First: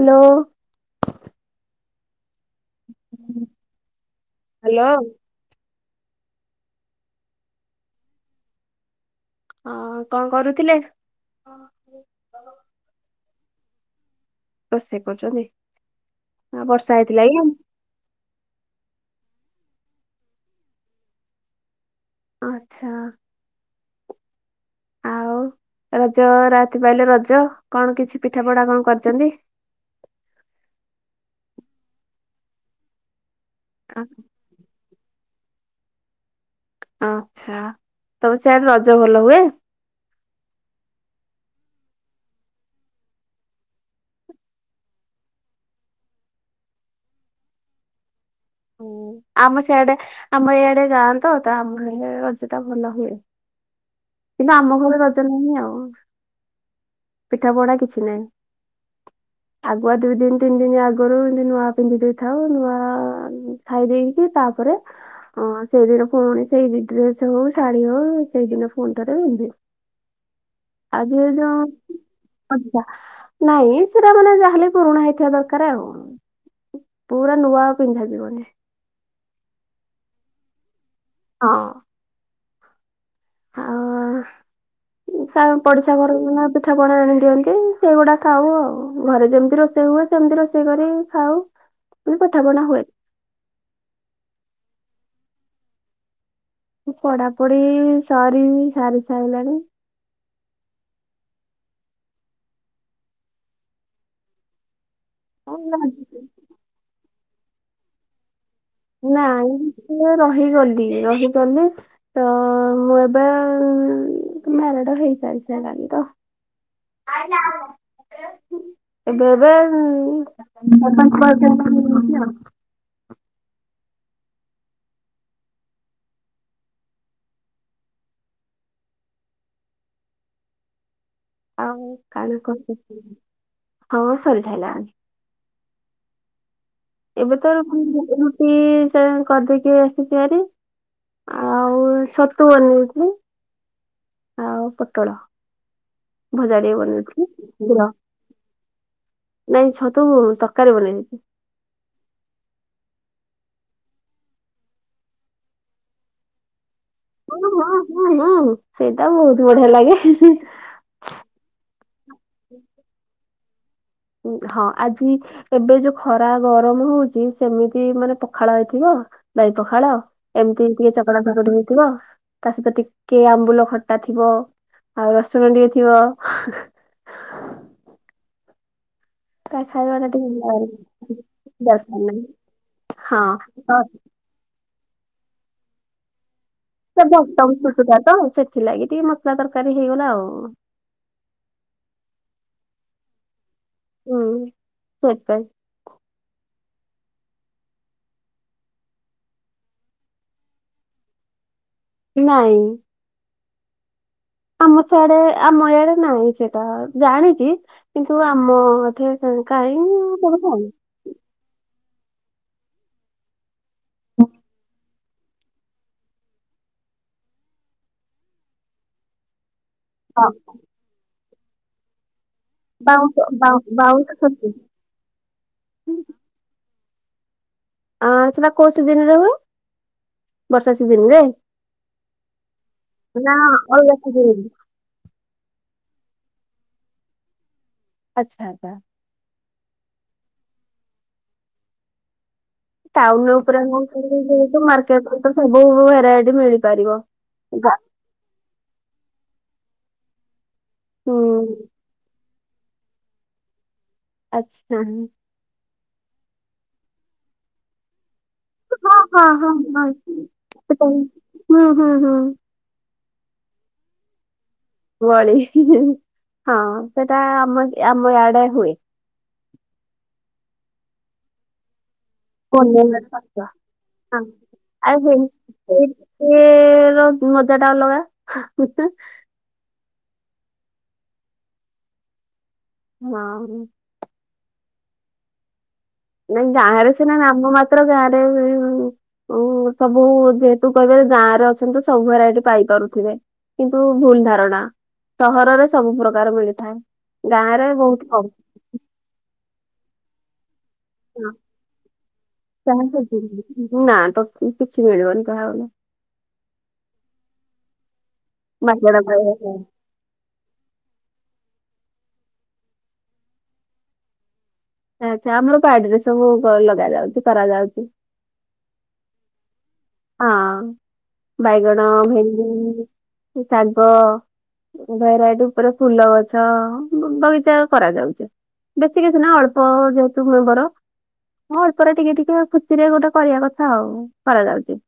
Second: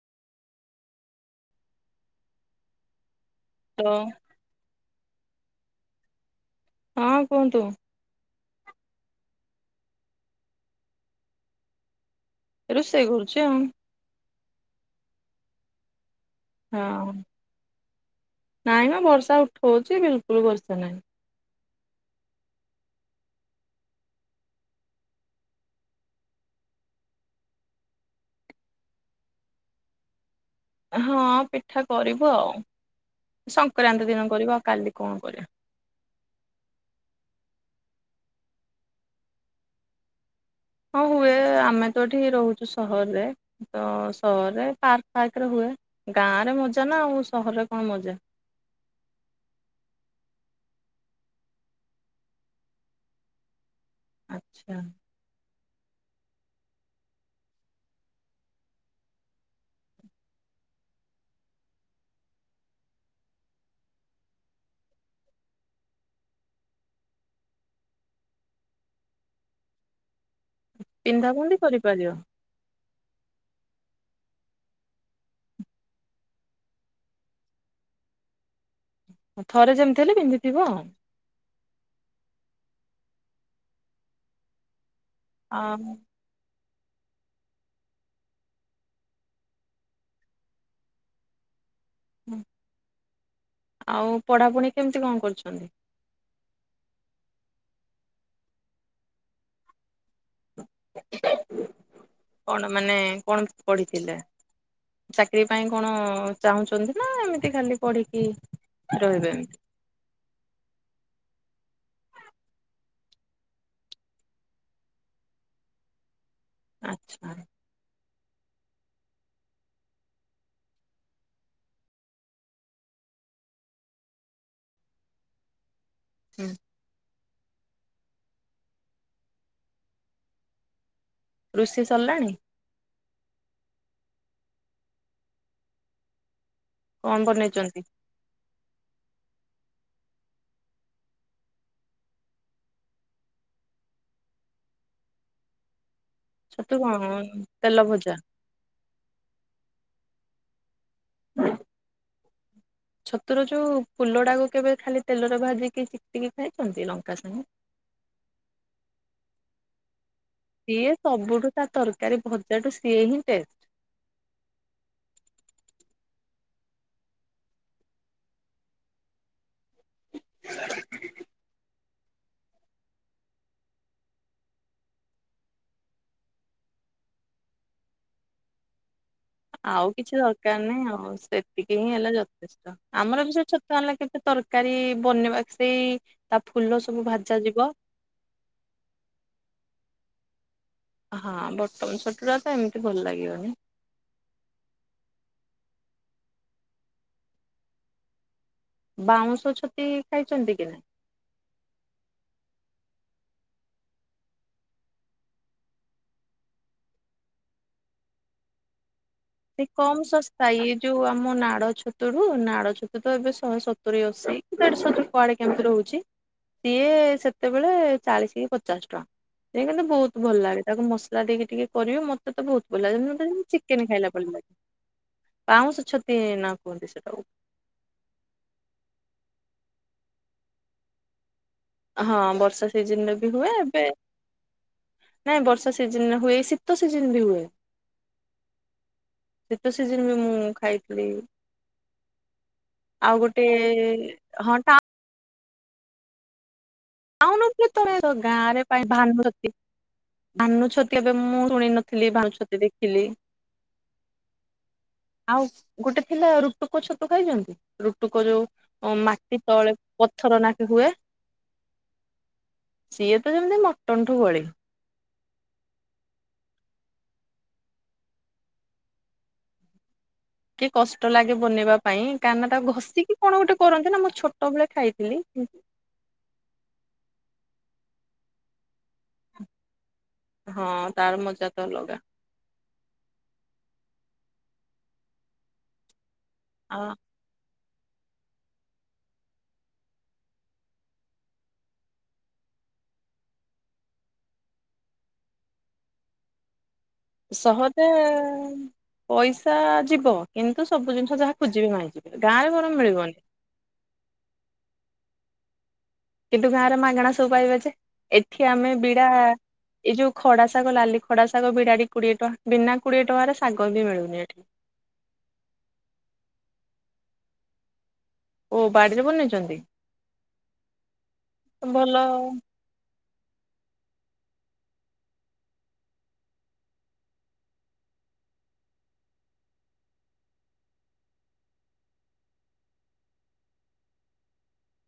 Hello. [unintelligible] Hello. ହଁ କୁହନ୍ତୁ। ହଁ କଁ କରୁଥିଲେ? [inaudible] ରୋଷେଇ କରୁଚି ଆଉ। ରଷେଇ କରୁଚନ୍ତି ଆ ବର୍ଷା ହଁ ହେଇଥିଲାକି? ନାଇଁ ମା ବର୍ଷା ଉଠଉଚି ବିଲକୁଲ୍ ବର୍ଷା ନାହିଁ। ଆଚ୍ଛା। ଆଉ ରଜ ରାତି ପାଇଲେ ରଜ କଣ କିଛି ପିଠା ପଣା କଣ କରିଚନ୍ତି? ହଁ ପିଠା କରିବୁ ଆଉ ସଂକ୍ରାନ୍ତି ଦିନ କରିବୁ ଆଉ କାଲି କଣ କରି ଆଚ୍ଛା ତମର ସିଆଡ଼େ ରଜ ଭଲ ହୁଏ? ଏ ଆମେ ତ ଏଠି ରହୁଛୁ ସହରରେ ତ-ଅ-ଅ ସହରରେ ପାର୍କ ଫାର୍କରେ ହୁଏ। ଗାଁ ରେ ମଜା ନା ଆଉ ସହରରେ କଣ ମଜା। ହୁଁ ଆମ ସେଆଡେ ଆମ ଏଇଆଡେ ଗାଁତ ତ ଆମ ଏ ରଜଟା ଭଲ ହୁଏ। କିନ୍ତୁ ଆଚ୍ଛା ଆମ ଘରେ ରଜ ନାହିଁ ଆଉ। ପିଠା ପଣା କିଛି ନାହିଁ। ଆଗୁଆ ଦୁଇ ଦିନ ତିନି ଦିନ ଆଗରୁ ଏମିତି ନୂଆ ପିନ୍ଧି ଦେଇଥାଉ ନୂଆ-ଆ-ଆ-ଆ ଖାଇ ଦେଇକି ତାପରେ ହଁ ସେଇଦିନ ପୁଣି ସେଇ ଇ ଡ୍ରେସ ହଉ ଶାଢୀ ହଉ-ଉ-ଉ ସେଇଦିନ ପୁଣିଥରେ ପିନ୍ଧେ ଆଜି ଏ ପିନ୍ଧା ପୁନ୍ଧି ଯୋଉ କରିପାରିବ ଆଚ୍ଛା ନାଇଁ ସେଟା ମାନେ ଯାହାଲେ ପୁରୁଣା ହେଇଥିବା ଦରକାର ଆଉ। ପୁରା ନୂଆ ପିନ୍ଧାଯିବନି। ଥରେ ଯେମିତି ହେଲେ ପିନ୍ଧିଥିବ। ହଁ। ଆ-ଆ-ଆ ଉ ସାଙ୍ଗ, ଆଉ ପଡିଶା ଘରକୁ ନା ପି ପିଠା ପଣା ଆଣି ଦିଅନ୍ତି ସେଇଗୁଡା ଖାଉ ଆଉ ଘରେ ଯେମିତି ରୋଷେଇ ହୁଏ ସେମତି ରୋଷେଇ କରି ଖାଉ। କିନ୍ତୁ ପିଠା ପଣା ହୁଏନି। ଆଉ ପଢାପଢି କେମିତି କଣ କରୁଛନ୍ତି? ପଢାପଢି-ଇ-ଇ ସରିି ସାରି ସାଇଲାଣି। କଣ ମାନେ-ଏ କଣ ପଢିଥିଲେ? ଚାକିରୀ ପାଇଁ କଣ-ଅ-ଅ-ଅ ଚାହୁଁଛନ୍ତି ନା ଏମିତି ଖାଲି ପଢିକି ରହିବେ ଏମିତି? ନାଇଁ ରହିଗଲି ରହିଗଲି ତ-ଅ-ଅ ମୁଁ ଏବେ-ଏ-ଏ-ଏ-ଏ ମ୍ୟାରେଡ ହେଇସାରିଲାଣି ତ। ଆଚ୍ଛା [unintelligible] ଏବେ ଏବେ ଉ [inaudible] ହୁଁ ରୁଷେଇ ସରିଲାଣି ହଁ ସରି ସାରିଲାଣି। କଣ ଏବେ ତ ବନେଇଛନ୍ତି? ରୁ-ଉ-ଉ-ଉ ରୁଟି-ଇ-ଇ କରିଦେଇକି ଆସିଛି ହାରି ଆଉ-ଉ-ଉ-ଉ ଛତୁ ବନେଇଛି ଆଉ ପୋଟଳ। ଭଜା ଛତୁ ଟିକେ କଣ ବନେଇଥିଲି ତେଲ [unintelligible] ଭଜା? ନାଇଁ ଛତୁ-ଉ-ଉ-ଉ ତରକାରୀ ବନେଇ ଦେଇଛି। ଛତୁର ଯୋଉ-ଉ-ଉ ଫୁଲ ଟାକୁ କେବେ ଖାଲି ତେଲରେ ଭାଜିକି ଚିିପିକି ଖାଇଛନ୍ତି ଲଙ୍କା ହଁ ସାଙ୍ଗେ? ହଁ ହଁ ହଁ ସେଇଟା ବହୁତ ବଢିଆ ଲାଗେ। ସିଏ ସବୁଠୁ ତା ତରକାରୀ ଭଜାଠୁ ସିଏ ହିଁ ଟେଷ୍ଟ। ହଁ ଆଜି ଏବେ ଯୋଉ ଖରା ଗରମ ହଉଛି ସେମିତି ମାନେ ପଖାଳ ହେଇଥିବ ଦହି ପଖାଳ ଏମିତି ଟିକେ ଚକଡା ଚକଡି ହେଇଥିବ ତା ସହିତ ଟିକେ ଆମ୍ବୁଲ ଖଟା ଥିବ ଆଉ ରସୁଣ ଟିକେ ଥିବ ତା ଆଉ ଖାଇବା ଟା କିଛି ଟିକେ ଦରକାର ଭଲ ଲାଗେ। ନାହିଁ ଆଉ ସେତିକି ହିଁ ଦରକାର ହେଲେ ନାହିଁ ଯଥେଷ୍ଟ। ଆମର ବି ହଁ ସେଇ ସବୁ ଛତୁ ତ ଆଣିଲେ କେବେ ତର କାରୀ-ଇ-ଇ ବନେଇବା ସେଇ ତା ଫୁଲ ସ ସେଟା ବଟମ ଛତୁ ଟା ତ ସେଥିଲାଗି ଟିକେ ମସଲା ତରକାରୀ ହେଇଗଲା ଆଉ। ହଁ ବଟମ ଛଟୁ ଟା ତ ଏମିତି ଭଲ ଲାଗିବନି। ହୁଁ ସତ। ବାଉଁଶ ଛତି ଖାଇଛନ୍ତି କି ନାଇଁ? ନାଇଁ। ଆମ ସିଆଡେ ଆମ ଇଆଡେ ନାହିଁ ସେଟା ଜାଣିଛି କିନ୍ତୁ ଆମ ଏଠି ଏ କାହିଁ କମ୍ କେବେ ସସ୍ଥା ଇ ଖାଇନି ଯୋଉ ଆମ ନାଡ ଛତୁୁ ନୁହେଁ ନାଡ ଛତୁ ତ ଏବେ ଶହେ ସତୁରି, ଅଶୀ, ଦେଢଶ ଠୁ କୁଆଡେ କେମିତି ରହୁଚି, ସିଏ ସେତେବେଳେ ଚାଳିଶ କି ପଚାଶ ଟଙ୍କା ସେଇଟାତ ବହୁତ ଭଲ ଲାଗେ, ତାକୁ ମସଲା ଦେଇକି ଟିକେ କରିବ ମତେ ତ ବହୁତଭଲ ଲାଗେ, ବାଉଁଶ ଯେମିତି ବାଉଁ ଚିକେନ୍ ଖାଇଲାପରି [unintelligible] ବାଉଁଶ ଛତୁ। ପାଉଁଶ ଛତି ହିଁ ନା କୁହନ୍ତି ସେଟାକୁ ଆଁ ସେଟା କୋଉ ସିଜିନି ରେ ହୁଏ? ବର୍ଷା ସିଜିନି ରେ ହଁ, ବର୍ଷା ସିଜିନିରେ ବି ନା ହୁଏ, ଏବେ ଅଲଗା ସିଜିନରେ। ନାଇଁ ବର୍ଷା ସିଜିନିରେ ହୁଏ, ଶୀତ ସିଜିନି ବି ହୁଏ। ଆଚ୍ଛା ଆଚ୍ଛା ଶୀତ ସିଜିନି ମୁଁ ଖାଇଥିଲି। ଆଉ ଟାଉନ ଗୋଟେ ଉପରେ ରହୁଛୁ ହଁ ଯେହେତୁ ମାର୍କେଟ ସବୁ ଭେରାଇଟି ମିଳିପାରିବ। ଟାଉନ୍ ଉପରେ ତୋ ଗାଁ ରେ ପାଇଁ ଭାନୁଛତି ଭାନୁଛନ୍ତି ଏବେ ମୁଁ ହୁଁ ଶୁଣି ନଥି [unintelligible] ଥିଲି, ଭାଲୁଛତି ଦେଖିଥିଲି। ଆଛା, ହୁଁ। ଆଉ ଗୋଟେ ଥିଲା ରୁଟୁକୋ ଛତୁ ଖାଇଛନ୍ତି? ରୁଟୁକୋ ଯୋଉ ହଁ ଓ ହଁ ମାଟି ହଁ ତଳେ ହଁ। ପଥର ନାକି ହୁଏ। ହୁଁ, ହୁଁ, ହୁଁ। ସିଏ ତ ଯେମିତି ମଟନଠୁ ବଳି। ବଳି ହିଁ ହି, ହଁ ସେଟା ଆମ ଆମ ୟାଡେ ହୁଏ। କି କଷ୍ଟ ଲାଗେ ବନେଇବାକୁ? ପାଇଁ, କାନଟା ଆଉ ସେ ର ଘଷିକି କଣ ଗୋଟେ କରନ୍ତି ନା ମୁଁ ଛୋଟ ବେଳେ ଖାଇଥିଲି। ଇଏ ର ମଜାଟା ଅଲଗା [unintelligible] ହଁ, ତାର ମଜାତ ଅଲଗା ନା, ହୁଁ। ନାଇଁ ଆ ଗାଁରେ ସିନା ନାମ ମାତ୍ର, ଗାଁ ରେ ଇ ଇ ଉ। ଓଉ ସବୁ ଯେହେତୁ କହିବେ ଗାଁରେ ଅଛନ୍ତି ତ ସବୁ ଭେରାଇଟି ପାଇପାରୁଥିବେ। କିନ୍ତୁ ଭୁଲ୍ ଧାରଣା, ସହରରେ ସବୁ ପ୍ରକାର ମିଳିଥାଏ। ଗାଁ ରେ ସହଲେ ବହୁତ ଉଁ କମ୍ [unintelligible] ପଇସା ଯିବ, କିନ୍ତୁ ସବୁ ଜିନିଷ ହଁ, ଯାହା ଖୋଜିବେ ପାଇଯିବେ, ଗାଁ ରେ ବରଂ ଚାହା ମିଳିବନି। ସରିଯିବ। ନା ତ କିଛି ମିଳିବନି କହିବାକୁ ଗଲେ। କିନ୍ତୁ ଗାଁରେ ମାଗଣା ସବୁ ପାଇବା ଯେ, ଏଠି ଆମେ ମାଗଣା ବିଡା ପାଇବ। ଏଇ ଯୋଉ ଖଡା ଶାଗ ନାଲି ଖଡା ଶାଗ ବିଡାବି କୋଡିଏ ଟଙ୍କା, ବିନା କୋଡିଏ ଟଙ୍କାରେ ଶାଗ ବି ମିଳୁନି ଏଠି। ଆଛା ଆମର ବାଡିରେ ସବୁ ଲଗା ଯାଉଛି କରାଯାଉଛି। ଓ ବାଡ଼ିରେ ବନେଇଛନ୍ତି? ହଁ, ବାଇଗଣ, ଭଲ ଭେଣ୍ଡି, ଶାଗ। ଭେରାଇଟି ଉପରେ ଫୁଲ ଗଛ ବ-ବଗିଚା କରାଯାଉଛି। ବେଶୀ କିଛି ନାହିଁ, ଅଳ୍ପ ଯେହେତୁ ମେମ୍ବର। ହଁ, ଅଳ୍ପରେ ଟିକେ ଟିକେ ଖୁସିରେ ଗୋଟେ କରିବା କଥା ଆଉ କରାଯାଉଛି‌।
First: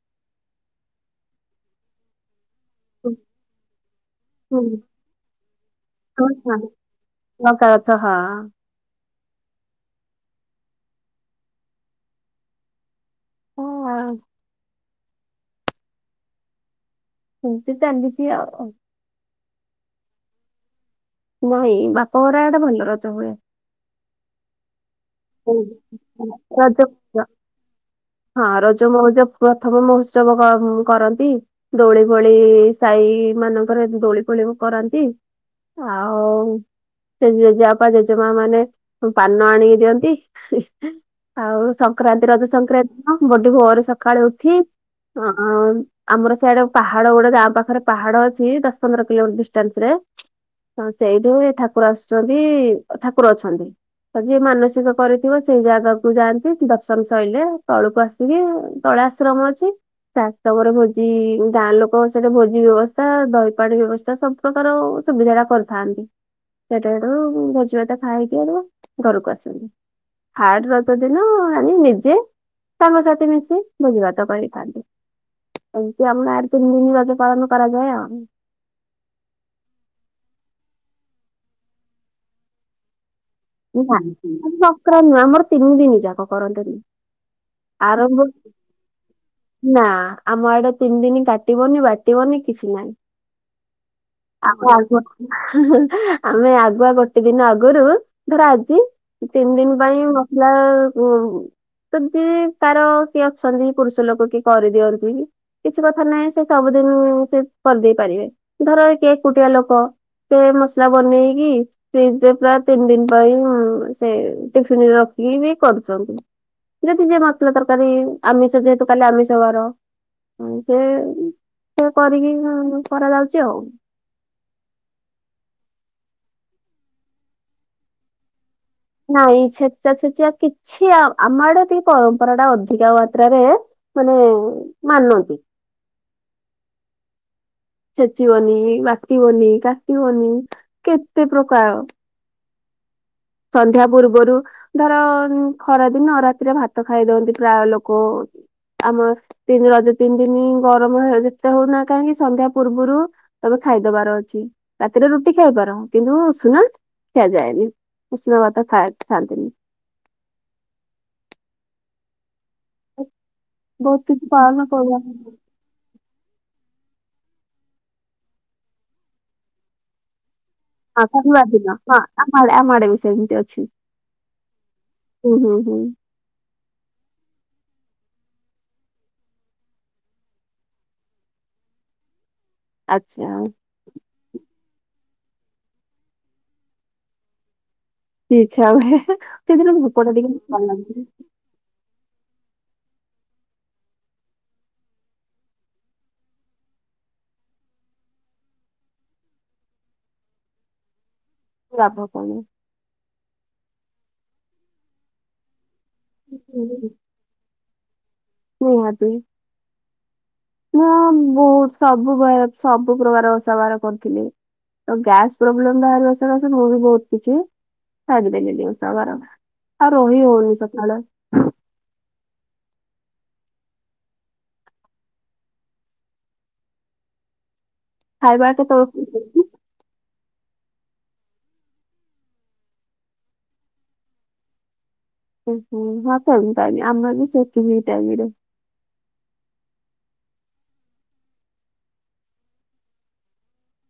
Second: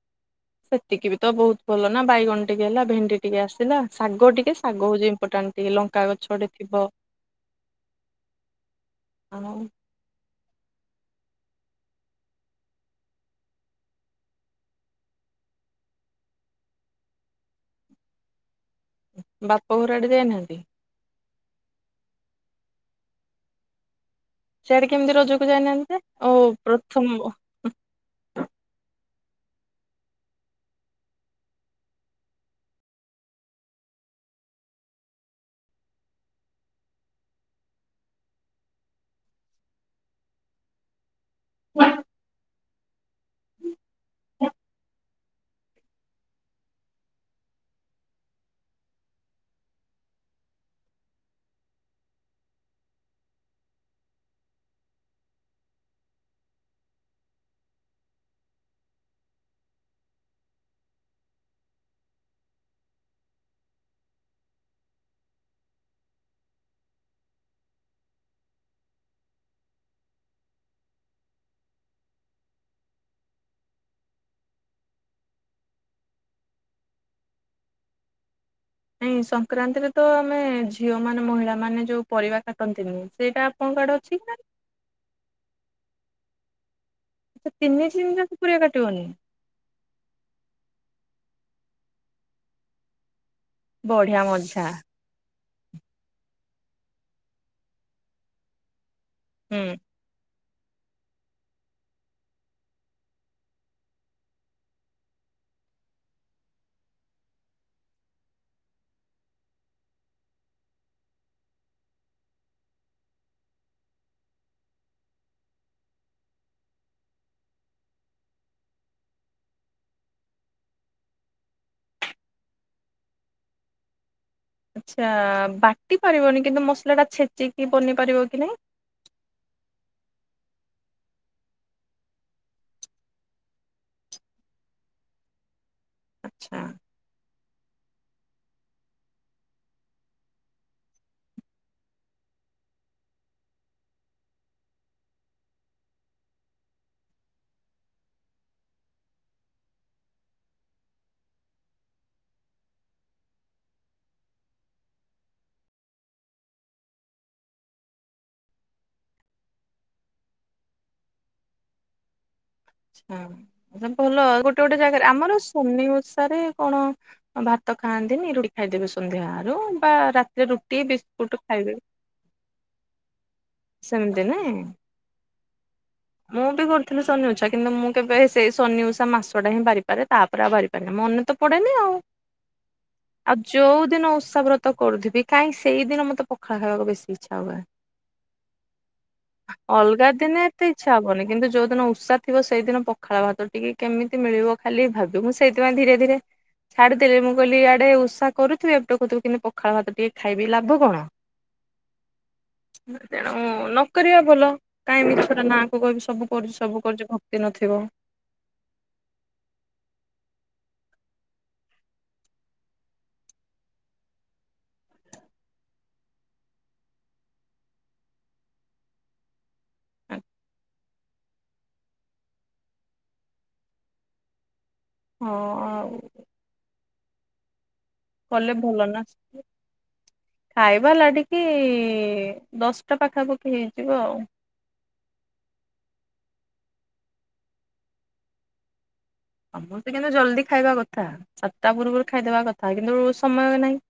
ସେତିକି ବି ତ ବହୁତ ଭଲ ନା ବାଇଗଣ ଟିକେ ହେଲା ଭେଣ୍ଡି ଲଙ୍କା ଟିକେ ଆସିଲା, ଶାଗ ଟିକେ ଶାଗ ହଉଛି ଇମ୍ପୋଟାଣ୍ଟ ଟିକେ ଲଙ୍କା ଗଛଟେ ଥିବ। ଲଙ୍କା ଗଛ ହଁ। ଆଉ ଓଃ ଆଉ ହେମିତି ଚାଲିଚି ଆଉ। ବାପ ଘରଆଡେ ଯାଇନାହାନ୍ତି? ପୁଅ ହେଇ, ବାପ ଘରଆଡେ ଭଲ ରଜ ହୁଏ। ସେଆଡେ କେମିତି ରଜକୁ ଯାଇନାହାନ୍ତି ଯେ? ଆଉ ରଜ ପ୍ରଥମ୍ ହଁ ରଜମଉଜ ପ୍ରଥମ ମହୋତ୍ସବ କ କରନ୍ତି। ଦୋଳି ଫୋଳି ସାଇମାନଙ୍କରେ ଦୋଳି ଫୋଳି ସବୁ କରାନ୍ତି। ଆଉ ସେ ଜେଜେବାପା ଜେଜେମା ମାନେ ପାନ ଆଣିକି ଦିଅନ୍ତି। ହିଇ ଆଉ ସଂକ୍ରାନ୍ତି ରଜ ସଂକ୍ରାନ୍ତି ଦିନ ବଡି ଭୋର ସକାଳେ ଉଠି ଅଁ ଆମର ସେଆଡେ଼ ପାହାଡ ଗୋଟେ ଗାଁ ପାଖରେ ପାହାଡ ଅଛି ଦଶ ପନ୍ଦର କିଲୋମିଟର ଡିଷ୍ଟାନ୍ସ ରେ ହ ସେଇଠୁ ଠାକୁର ଆସୁଛନ୍ତି ଠାକୁର ଅଛନ୍ତି। ଆଉ ଯିଏ ମାନସିକ କରିଥିବ ସେଇ ଜାଗାକୁ ଯାଆନ୍ତି ଦର୍ଶନ ସରିଲେ ତଳକୁ ଆସିକି ତଳେ ଆଶ୍ରମ ଅଛି। ରାସଘରେ ଭୋଜି ଗାଁ ଲୋକଙ୍କ ସହିତ ଭୋଜି ବ୍ୟବସ୍ଥା ଦହିପାଣି ବ୍ୟବସ୍ଥା ସବୁ ପ୍ରକାର ସୁବିଧା ଟା କରିଥାନ୍ତି। ସେଟା ଆଡୁ ଭୋଜି ଭାତ ଖାଇ କି ଘରକୁ ଆସନ୍ତି। ଥାର୍ଡ଼ ରଯ ଦିନ ଆମେ ନିଜେ ସାଙ୍ଗସାଥି ମିଶି ଭୋଜି ଭାତ କରିଥାନ୍ତି। ଏମ୍ତୀ ଆମର ଆଡେ ତିନିଦିନ ରଜ ପାଳନ କରାଯାଏ ଆଉ। ନାଇଁ ସଂକ୍ରାନ୍ତିରେ ତ ଆମେ ଝିଅ ମାନେ ମହିଳା ମାନେ ଯୋଉ ପରିବା କାଟନ୍ତିନି ସେଇଟା ଆପଣଙ୍କ ନା ଆଡେ ଅଛି କି ସକ୍ରାନ୍ତି ନୁହଁ ଆମର ତିନି ଦିନି ଯାକ କରନ୍ତିନି। ଆଛା ତିନିଦିନି ଆରମ୍ଭ ଯାକ ପରିବା କାଟିବନି। ନା ଆମ ଆଡେ ତିନି ଦିନ କାଟିବନି ବାଟିବନି କିଛି ନାହିଁ। ବଢିଆ ଆ ମଜା ଆଗୁଆ ହାଁ ହାଁ ଆମେ ଆଗୁଆ ଗୋଟେ ଦିନ ଆଗରୁ ଧର ଆଜି ତିନି ଦିନ ହୁଁ। ପାଇଁ ମସଲା ସେମିତି ତାର କିଏ ଅଛନ୍ତି ପୁରୁଷ ଲୋକ କିଏ କରିଦିଅନ୍ତି। କିଛି କଥା ନାହିଁ ସେ ସବୁଦିନ ସେ କରିଦେଇ ପାରିବେ ଧର କିଏ ଏକୁଟିଆ ଲୋକ ସେ ମସଲା ବନେଇକି ଫ୍ରିଜରେ ପୁରା ତିନି ଦିନ ପାଇଁ ସେ ଟିଫିନରେ ରଖିକି ବି କରୁଛନ୍ତି। ଯଦି ଯେ ମସଲା ତରକାରୀ ଆମିଷ ଯେହେତୁ କାଲି ଆମିଷ ବାର। ହଁ ସେ ସେ କରିକି କରାଯାଉଛି ଆଉ। ଆଚ୍ଛା ବାଟି ପାରିବନି କିନ୍ତୁ ମସଲା ଟା ଛେଚିକି ବନି ପାରିବ କି ନାହିଁ। ନାଇଁ ଛେଚା ଛେଚି ଆ କିଛି ଆ ଆମର ଟିକେ ପରମ୍ପରା ଟା ଅଧିକ ମାତ୍ରାରେ ମାନେ ମାନନ୍ତି। ଆଚ୍ଛା। [inaudible] ଛେଚିବନି ବାଟିବନି କାଟିବନି କେତେ ପ୍ରକାର। ସନ୍ଧ୍ୟା ପୂର୍ବରୁ ଧର ଖରାଦିନ ରାତିରେ ଭାତ ଖାଇ ଦିଅନ୍ତି ପ୍ରାୟ ଲୋକ ଆମ ରଜ ତିନି ଦିନି ଗରମ ଯେତେ ହଉନା କାହିଁକି ସନ୍ଧ୍ୟା ପୂର୍ବରୁ ତମେ ଖାଇଦବାର ଅଛି ରାତିରେ ରୁଟି ଖାଇବାର କିନ୍ତୁ ଉସୁୁନା ଖିଆଯାଏନି। ଉଷୁନାଭାତ ଖାନ୍ତିିନି। ଆଛା ବହୁତ କିଛି ଭଲ ଗୋଟେ ପାଳନ ଗୋଟେ ଜାଗାରେ କରିବା ଆମର ସୋନି ଓଷାରେ କଣ ଭାତ ଖାଆନ୍ତିନି ରୁଟି ଖାଇଦେବେ ସନ୍ଧ୍ୟା ଆରୁ ବା ରାତିରେ ରୁ ହଁ ଶନିବାର ଦିନ ହଁ ଆମ ଆଡେ ଆମ ଆଡେ ବି ସେମିତି ଅଛି। ସେମିତି ନାଇଁ। ହୁଁ ହୁଁ ହୁଁ ମୁଁ ବି କରୁଥିଲି ସନି ଓଷା କିନ୍ତୁ ମୁଁ କେବେ ସେଇ ସନି ଉଷା ମାସଟା ହିଁ ବାହାରିପାରେ ତାପରେ ଆଉ ବାରିି କାହିଁନା ମନେ ତ ପଡେନି ଆଉ। ହଁ ଆଉ ଯୋଉଦିନ ଓସା ବ୍ରତ ତ କରୁଥିବି କାହିଁ ସେଇଦିନ ମତେ ପଖାଳ ଖାଇବାକୁ ବେଶୀ ଇଚ୍ଛା ହୁଏ। ଇଛା ହୁଏ। ସେଦିନ ଅଲଗା ଭୋକଟା ଟିକେ ଦିନେ ଭଲ ଏତେ ଇଚ୍ଛା ଲାଗୁନି। ହବନି। କିନ୍ତୁ ଯୋଉ ଦିନ ଓଷା ଥିବ ସେଇଦିନ ପଖାଳ ଭାତ ଟିକେ କେମିତି ମିଳିବ ଖାଲି ଭାବି ମୁୁ ସେଇଥିପାଇଁ ଧୀରେ ଧୀରେ ଛାଡ଼ିଦେଲି। ମୁଁ କହିଲି ଏଆଡେ ଉଷା କରୁଥିବି ଏପଟେ କହୁଥିବି କେନ୍ତି ପଖାଳ ଭାତ ଟିକେ ଖାଇବି ଲାଭ କଣ। ଲାଭ କଣ। ତେଣୁ ନକରିବା ଭଲ। କାଇଁ ମିଛରେ ନାଁକୁ କହିବି ସବୁ କରୁଛି ସବୁ କରୁଛି ନଥିବ। ହୁଁ ନିହାତି। ହ ବହୁତ ସବୁ ବେଳେ ସବୁ ପ୍ରକାର ଓଷା ବାର କରିଥିଲି। ତ ଗ୍ୟାସ୍ ପ୍ରୋବ୍ଲେମ ବାହାରିବା ସକାଶେ ମୁଁ ବି ବହୁତ କିଛି ଛାଡିଦେଲିନି ଓଷା ବାର। ଆଉ ରହି ହଁ ହଉନି ସକାଳ ହଁ ଆଉ ଖାଇବା କଲେ ଭଲ ନା। କେତେବେଳେ ଖାଇବା ଲାଡିକି ଦଶଟା ପାଖାପାଖି ହେଇଯିବ ଆଉ। ଓ ହୋ ହଁ ସେମ ଟାଇମ୍ ଆମର ବି ସେତିକି ଟାଇମରେ। ସମସ୍ତେ କିନ୍ତୁ ଜଲ୍ଦି ଖାଇବା କଥା ଚାରିଟା ପୂର୍ବରୁ ଖାଇଦବା କଥା କିନ୍ତୁ ସମୟ ନାହିଁ।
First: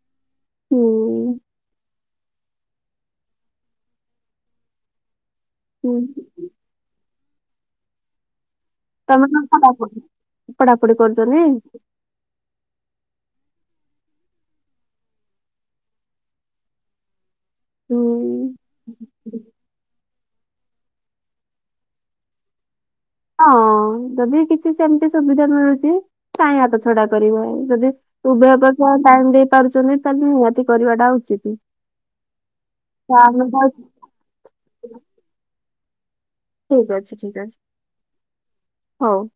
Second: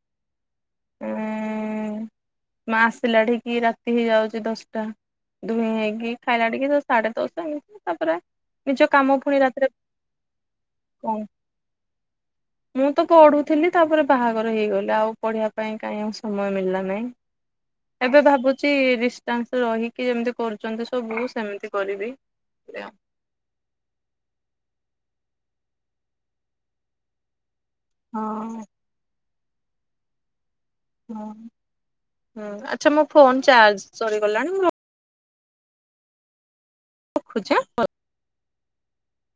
ହୁଁ। ଉଁ ମା ଆସିଲାଠିକି ରାତି ହେଇଯାଉଛି ଦଶଟା। ଧୁଇଁ ହୁଁ ହେଇକି ଖାଇଲାଠିକି ତ ସାଢେଦଶ ତାପରେ ନିଜ କାମ ତମେ କଣ ପୁଣି ରାତିରେ ପଢାପଢି ପଢାପଢି କଣ କରୁଚନି? ମୁଁ ତ ପଢୁଥିଲି ତାପରେ ବାହାଘର ହେଇଗଲା ଆଉ ପଢିବା ପାଇଁ କାଇଁ ଆଉ ସମୟ ମିଳିଲା ନାହିଁ। ଏବେ ହୁଁ। ଭାବୁଛି ଡିଷ୍ଟାନ୍ସ ରହିକି ଯେମିତି କରୁ ଛନ୍ତି ସବୁ ସେମିତି କରିବି। ହଁ ଯଦି କିଛି ସେମିତି ସୁବିଧା ମିଳୁଛି କାହିଁ ହାତ ଛଡା କରିବ। ଯଦି ଉଭୟ ହଁ ପାଖରେ ଟାଇମ ଦେଇ ପାରୁଛନ୍ତି ତାହାଲେ ନିହାତି କରିବାଟା ଉଚିତ। ହଁ ହଁ ଆଚ୍ଛା ମୋ ତ ଫୋନ୍ ଆମେ ତ ଚାର୍ଜ ସରିଗଲାଣି ମୁଁ ର ଠିକ ଅଛି ଠିକ ରଖୁଛି ଅଛି ଆଁ। ହଉ।